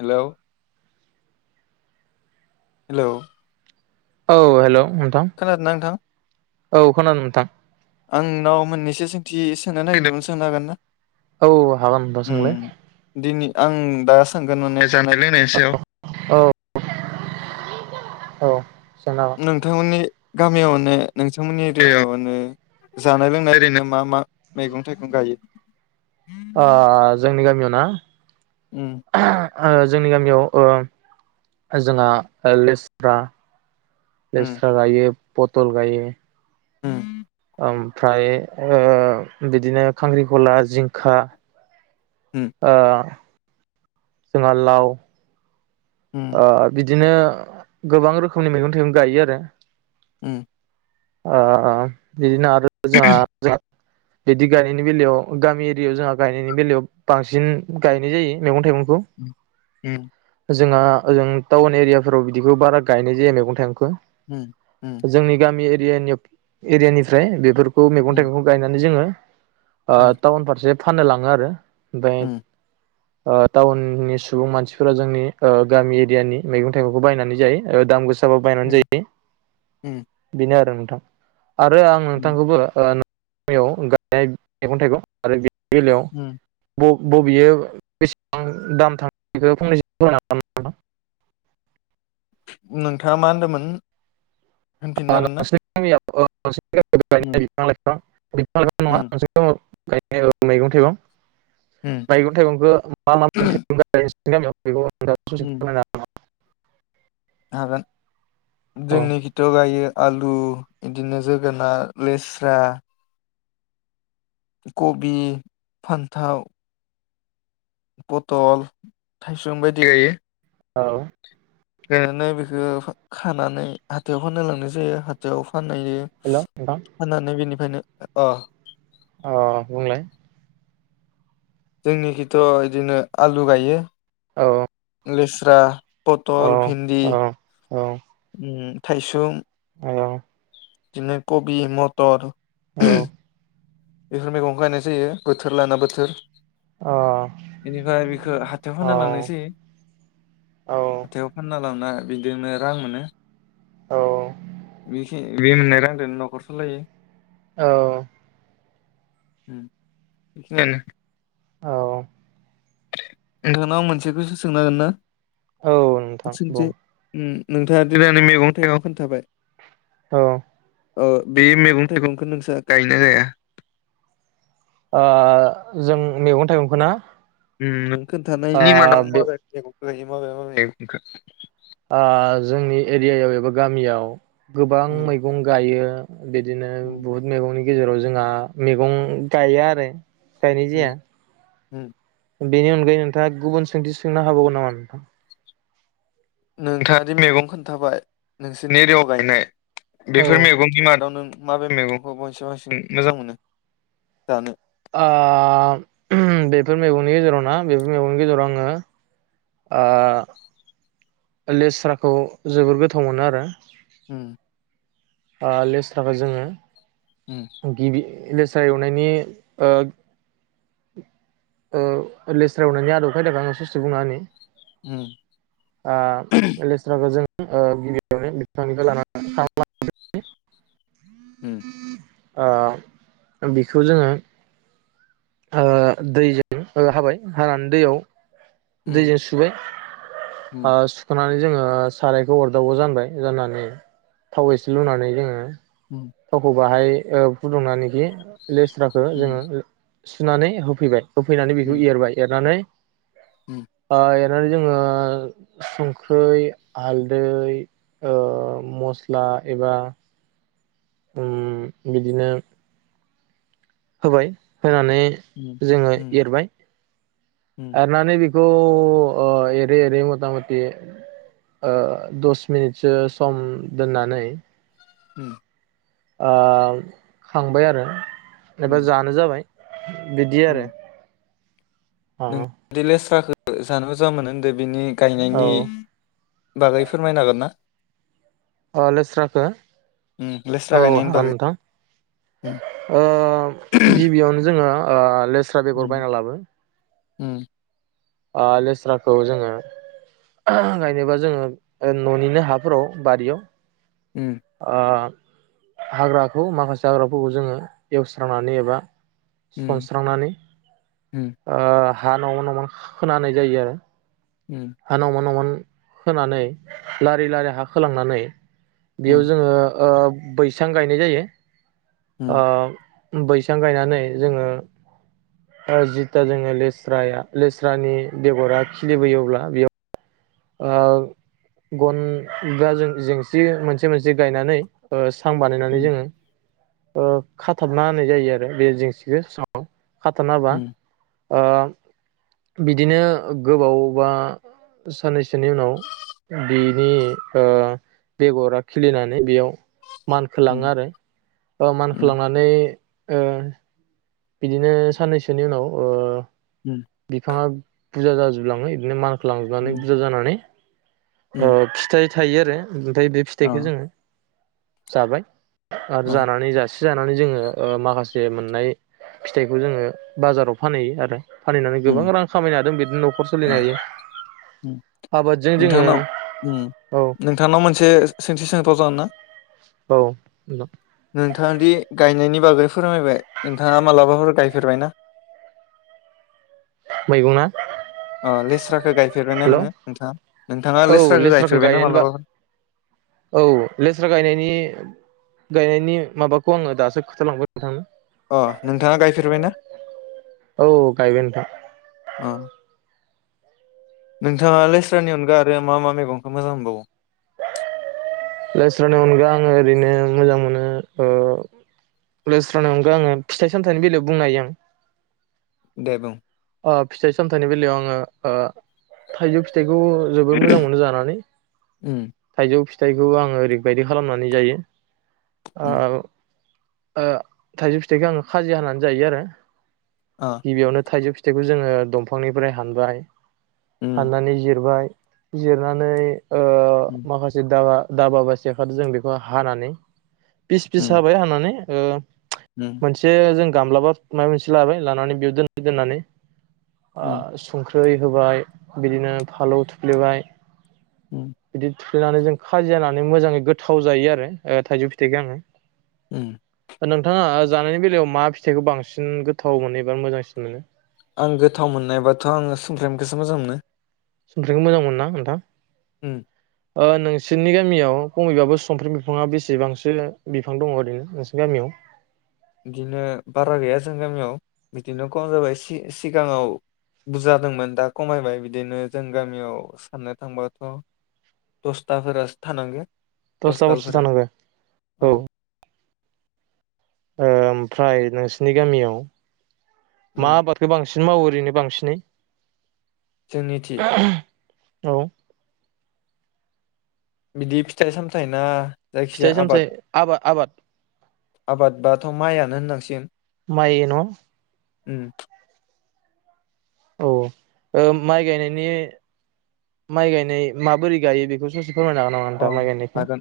Hello hello औ hello नोंथां खोनादों ना नोंथां? औ खोनादों नोंथां आंनोंनाव मोननैसो सोंथि सोंनो नागिरदोंमोन सोंनो हागोन ना? औ हागोन नोंथां‌ उम सोंलाय दिनै आं दा सोंगोन माने जानाय लोंनाय सयाव औ औ जोंना नोंथांमोननि गामियावनो नोंथांमोननि एरियावनो जानाय लोंनाय ओरैनो मा मा मैगं थाइगं गायो? ओ जोंनि गामियाव [unintelligible] उम जोंनि गामियाव ओ जोंहा लेसफ्रा उम लेस्रा गायो। पटल गायो। उम ओमफ्राय ओ बिदिनो खांख्रिघला जिंखा ओ जोंहा लाव उम अ बिदि बिदिनो गोबां रोखोमनि मैगं थाइगं गायो आरो उम आ बिदिनो [unintelligible] बिदि गायनायनि बेलायाव गामि एरियायाव जोंहा गायनायनि बेलायाव बांसिन गायनाय जायो मैगं थाइगं [unintelligible] उम उम जोंहा ओजों टाउन एरियाफोराव बिदिखौ बारा गायनाय जाया मैगं थाइगं खो उम जोंनि गामि एर दिएनिउख एरियानिफ्राय बेफोर खौ उम मैगं थाइगंखौ गायनानै जोङो ओ उम थाउन फारसे फाननो लाङो आरो। ओमफाय ओ टाउननि सुबुं मानसि फोरा जोंनि ओ गामि एरियानि मैगं थाइगंखौ बायनानै जायो ओ दाम गोस साबाबो बायनानै उम जायो बेनो आरो। थां आरो आं उम उम नोंथांखौबो ओ नायाव गायनाय मैगं थाइगं आरो गेलेयाव उम ब बबेयो बेसेबां दाम थां बेखौ फंनैसो होनो हागोन नामा? नोंथाङा मा होनदोंमोन? न होनफिननो [unintelligible] हागोन अ [unintelligible] ना? [unintelligible] उम बिफां लाइफां बिफां लाइफां नङा उम नों [unintelligible] गायनाय औ मैगं थाइगं उम मैगं थाइगंखौ मा मा मैगं थाइगं उम गाय न [unintelligible] [unintelligible] हागोन जोंनि खिथियाव गायो। आलु, बिदिनो जोगोनार, लेस्रा खबि, फान्थाव पथल, थाइसुम बायदि गायो। औ गायनानै बेखौ खानानै हाथायाव फाननो लांनाय जायो। हाथायाव फानहैयो हेल' नोंथां फाननानै बेनिफायनो अ' अ' बुंलाय जोंनिखिथ' बिदिनो आलु गायो। औ लेस्रा औ पटल, भिन्दि औ औ उम थाइसुम। औ। बिदिनो कबि मथर औ। बेफोर मैगंखौ गायनाय जायो बोथोर लाना बोथोर। बेनिफ्राय बेखौ हाथायाव फानना लांनाय जायो औ हाथायाव फानना लांना बिदिनो रां मोनो। बिखि बे मोननाय रांजोंनो न'खर सलायो। औ। उम बेखिनियानो। औ। नोंथांनाव मोनसे कुइसन सोंनो हागोन ना? औ नोंथां सोंथि बुं। उम नोंथाङा दैलांनि मैगं थाइगं खोन्थाबाय । औ। औ बे मैगं थाइगंखौ नोंसा गायोना गाया? ओ जों मैगं थाइगंखौ ना? उम नों ओ खोन्थानायनि मादाव बे माबे मैगं [unintelligible] आ जोंनि एरियायाव एबा गामियाव गोबां उम मैगं गायो ‌। बिदिनो उम बहुत मैगंनि गेजेराव जोंहा मैगं गाया आरो। गायनाय जाया उम उम। बेनि अनगायै नोंथाङा गुबुन सोंथि सोंनो हाबावगोन नामा नोंथां? नोंथाङा दि मैगं खोन्थाबाय नोंसोरनि एरियायाव गायनाय औ बेफोर मैगंनि मादाव नों माबे मैगंखौ [unintelligible] मोजां मोनो जानो? आ उम बेफोर मैगंनि गेजेराव ना बेफोर मैगंनि गेजेराव आङो आ लेस्राखौ जोबोर गोथाव मोनो आरो। उम। ओ लेस्राखौ उम जोङो गिबि लेस्रा एवनायनि ओ ओ लेस्रा एवनायनि आदब खायदाखौ आङो स'से बुंना होनि। उम आ लेस्राखौ जों ओ गिबियावनो बिफांनिफ्राय लानानै [unintelligible] उम। ओ बिखौ जोङो ओ दैजों ओ हाबाय हानानै दैयाव दैजों सुबाय ओ उम सुखाना ओमफाय जोङो सारायखौ अरदाबाव जानबाय जाननानै थाव एसे लुनानै जोङो उम थावखौ बाहाय ओ फुदुंनानैखि लेस्राखो जोङो उम सुनानै होफैबाय। होफैनानै उम बेखौ एरबाय एरनानै आ [unintelligible] दा जोङो संख्रै, हालदै ओ मस्ला एबा उम बिदिनो होबाय होनानै उम जोङो उम एरबाय। उम एरनानै बेखौ थ' ओ एरै एरै मथा मथि ओ दस मिनिटसो सम दोननानै उम। ओ खांबाय आरो एबा उम जानो जाबाय बिदि आरो। अ दि लेस्राखो जानो मोजां मोनो होनदो बिनि औ गायनायनि बागै फोरमायनो हागोन ना? ओ लेस्राखो उम लेस्रा औ गायनायनि हागोन बागै उम नोंथां। ओ गिबियावनो जोङो ओ लेस्रा बेगर उम बायना लाबो उम। ओ लेस्राखौ जोङो गायनोबा जोङो ओ न'निनो हाफोराव बारियाव उम ओ हाग्राखौ माखासे हाग्राफोरखौ जोङो एवस्रांनानै एबा उम सनस्रांनानै उम ओ हा न'मा न'मा खोना होनाय जायो आरो। उम हा नौमान नौमान होनानै लारि लारि हा खोलांनानै बेयाव जोङो ओ बैसां गायनाय जायो । उम ओ बैसां गायनानै जोङो जिथा जोङो लेस्राया लेस्रानि बेग'रा खिलिबोयो अब्ला बेयाव ओ गन जा जेंसि मोनसे मोनसे गायनानै ओ सां बानायनानै उम उम जोङो ओ खाथाबना होनाय जायो आरो बे जेंसिखौ सायाव खाथाबना होबा ओ बिदिनो गोबाव बा साननैसोनि उनाव बिनि ओ बेग'रा खिलिनानै बेयाव उम मानखोलाङो आरो ओ उम मानखोलांनानै ओ बिदिनो साननैसोनि उनाव ओ उम बिफाङा बुजा जाजोबलाङो बिदिनो माल खौ लांनानै उम बुजा जानानै ओ उम फिथाइ थायो आरो। ओमफाय बे अ फिथाइखौ जोङो जाबाय आरो अ जानानै जास जानानै जोङो ओ माखासे मोननाय फिथाइखौ जोङो बाजाराव फानहैयो आरो। फानहैनानै उम गोबां रां खामायनो हादों बिदिनो न'खर सोलिनो हायो उम उम आबादजों जोङो नोंथांनाव उम औ नोंथांनाव मोनसे सोंथि सोंथाव जागोन ना? औ नोंथाङादि गायनायनि बागै फोरमायबाय नोंथाङा मालाबाफोर गायफेरबायना? मैगं ना? अ लेस्राखौ गायफेरबायना हेल' नोङो औ नोंथाङा नोंथाङा लेस्राखौ गायफेरबायना गायनायनि बा मालाबाफोर? औ लेस्रा गायनायनि गायनायनि माबाखौ आङो दासो खोथालांबाय नोंथांनो । अ नोंथाङा गायफेरबाय ना? औ गायबाय नोंथां। अ नोंथाङा लेस्रानि अनगा आरो मा मा मेगंखौ मोजां मोनबावो? लेस्रानि अनगा आङो ओरैनो मोजां मोनो ओ लेस्रानि अनगा आङो फिथाइ सामथाइनि बेलायाव बुंनो हायो आं। दे बुं ओ फिथाइ सामथाइनि बेलायाव आङो ओ थाइजौ फिथाइ खौ जोबोर मोनो जानानै उम थाइजौ फि बेखौ आङो ओरैबायदि खालामनानै जायो आ उम ओ थाइजौ फिथाइखौ आङो खाजि हानानै जायो आरो अ गिबियावनो थाइजौ फिथाइखौ फिथाइखौ जोङो दंफांनिफ्राय हानबाय उम हाननानै जिरबाय जिरनानै ओ उम माखासे दाबा दाबा एबा सिखोजों जों बेखौ हानानै फिसा फिसा उम हाबाय हानानै ओ उम मोनसे जों गामलाबा माबा मोनसे लाबाय लानानै बेयाव दोन दोननानै उम ओ संख्रि दै होबाय बिदिनो फानलौ थुफ्लेबाय औ थुफेनानै जों खाजि जानानै मोजाङै गोथाव जायो आरो थाइजौ फिथाइखौ आङो उम नोंथाङा जानायनि बेलायाव मा फिथाइखौ बांसिन गोथाव मोनो एबा मोजांसिन मोनो आं गोथाव मोननायबाथ' आङो समफ्राम फिथाइखौसो मोजां मोनो समफ्रामखौ मोजां मोनोना नोंथाङा उम नोंसोरनि गामियाव खमैबाबो समफ्राम बिफाङा बेसेबांसो बिफां दङ ओरैनो नोंसोरनि गामियाव बिदिनो बारा गैया जों गामियाव बिदिनो खम जाबाय सिगाङाव बुरजा जादोंमोन दा खमायबाय बिदिनो जों गामियाव साननो थांबाथ' दसथासो थानांगौ दस थाफोरसो थानांगोन औ ओ ओमफ्राय नोंसिनि गामियाव उम मा बाथोराव बांसिन मावो ओरैनो बांसिनै जोंनिथिं औ बिदि फिथाइ सामथाइ ना जायखिजाया फिथाइ आबाद सामथाइ आबाद आबाद आबाद बाथ' माइआनो होननांसिगोन माइ गायोन' उम औ ओ माइ गायनाइनि माइ गायनाइ माबोरै गायो बेखौ ससे फोरमायनो हागोन नामा अ नोंथाङा माइ गायनायखौ हागोन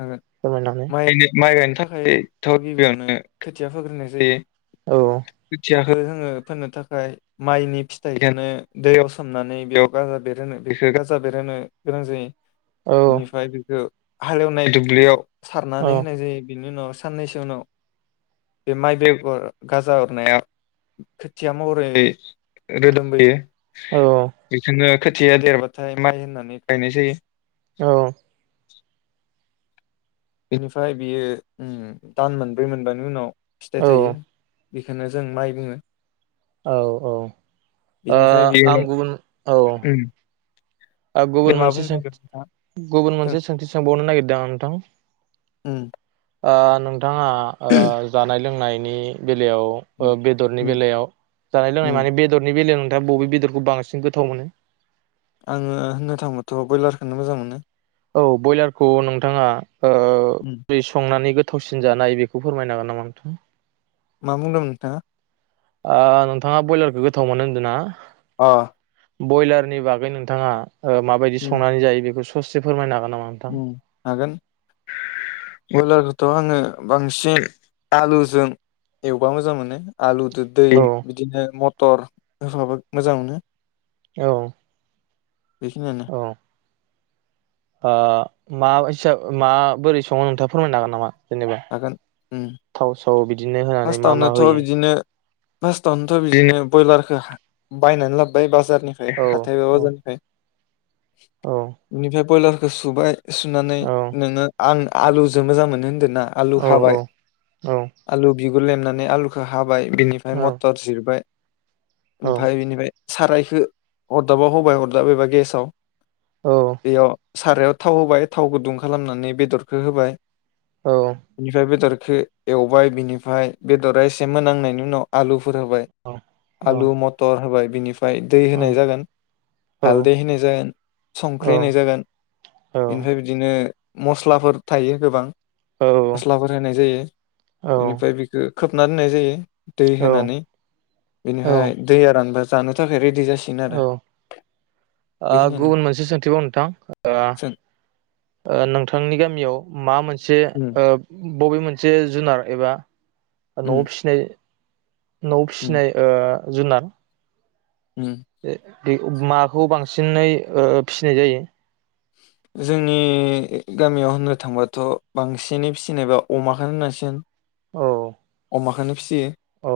हागोन फोरमायनानै माइ माइ गायनो थाखायथ' गिबियावनो खोथिया फोग्रोनाय जायो औ खोथिया जोङो फोननो थाखाय माइनि फिथाइखौनो दैयाव सोमनानै बेयाव गाजा बेरहोनो बेखौ गाजा बेरहोनो गोनां जायो। औ बेनिफ्राय बेखौ हालेवनाय दुब्लियाव औ सारनानै होनाय जायो बिनि उनाव साननैसो उनाव बे माइ बेगर गाजा अरनाया खोथिया महरै रोदोमबोयो। औ बेखोनो खोथिया देरबाथाय माइ होननानै गायनाय जायो। औ बेनिफ्राय बियो उम दान मोनब्रै मोनबानि उनाव फिथाइ औ थायो। बेखौनो जों माइ बुङो। औ औ ओ बेनिफ्राय बेयो आं गुबुन उम औ दे गुबुन मा मोनसे बुंनो नागिरदों नोंथाङा सोंथि गुबुन जों मोनसे सोंथि सोंबावनो नागिरदों आं नोंथां। उम आ नों थाङा ओ जानाय लोंनाय नि बेलायाव ओ उम बेदरनि उम बेलायाव जानाय लोंनाय उम, माने बेदरनि बेलायाव दा बबे बेदरखौ बांसिन गोथाव मोनो? आङो होननो थांबाथ' ब्रयलारखौनो मोजां मोनो। औ बयलारखौ नोंथाङा ओ उम बे संनानै गोथ थावसिन जानो हायो बेखौ फोरमायनो हागोन नामा नोंथां? मा बुंदोंमोन नोंथाङा? आ नोंथाङा बयलारखौ गोथाव मोनो होनदों ना? अ बयलारनि बागै नोंथाङा ओ माबादि उम संनानै जायो बेखौ [unintelligible] ससे फोरमायनो हागोन नामा नोंथां? उम हागोन बयलार थ' आङो बांसिन आलुजों एवबा मोजां मोनो। आलुदो दै औ बिदिनो म टर होफाबाबो मोजां मोनो। औ। बेखिनानो। अ मा हिसाब माबोरै सङो नोंथाङा फोरमायनो हागोन नामा? जेनेबा हागोन उम थाव साव बिदिनो होनानै मा मा फार्स्टावनोथ' होयो? बिदिनो फार्स्टआवनोथ' बिदिनो ब्रयलारखौ बायनानै लाबोबाय बाजार निफ्राय औ हाथायबा औ बाजारनिफ्राय ओ निफ्राय ब्रयलार सुबाय सुनानै नोङो आं आलुजों मोजां मोनो होन्दो ना आलु हाबाय आलु बि लेमनानै आलुखौ हा हाबाय बिनिफ्राय मथर जिरबाय ओमफ्राय इनिफ्राय सारायखौ अरदाबाव होबाय अरदाब एबा गेसाव बेयाव सारायाव थाव होबाय थाव गुदुं खालामनानै बेदरखो होबाय निफाय बेदर खो एवबाय बिनिफाय बेदरा एसे मोनांनायनि उनाव आलु फोर होबाय आलु मथर होबाय बिनि ओमफाय दै होनाय जागोन हालदै होनाय जागोन संख्रि होनाय जागोन ओमफ्राय बिदिनो मस्लाफोर थायो गोबां मस्लाफोर होनाय जायो बेनिफ्राय बेखो खोबना दोननाय जायो दै होनानै बिनिफाय दैया रानबा जानो थाखाय रेडि जा औ ओ बेखिनियानो गुबुन मोनसे सोंथिबाव नोंथां ओ जों ओ नोंथांनि गामियाव मा मोनसे उम ओ बबे मोनसे जुनार एबा न'आव उम फिसिनाय न'आव उम फिसिनाय ओ जुनार उम बे बे माखौ बां बांसिनै ओ फिसिनाय जायो जोंनि गामियाव होननो थांबाथ' बांसिनै फिसिनायबा अमाखौनो होननांसिगोन औ अमाखोनो फिसियो औ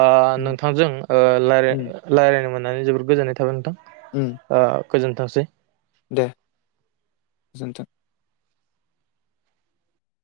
ओ उम नोंथांजों ओ रायलाय उम रायलायनो मोन नानै जोबोर गोजोननाय थाबाय नोंथां उम । ओ गोजोनथोंसै दे गोजोनथों ।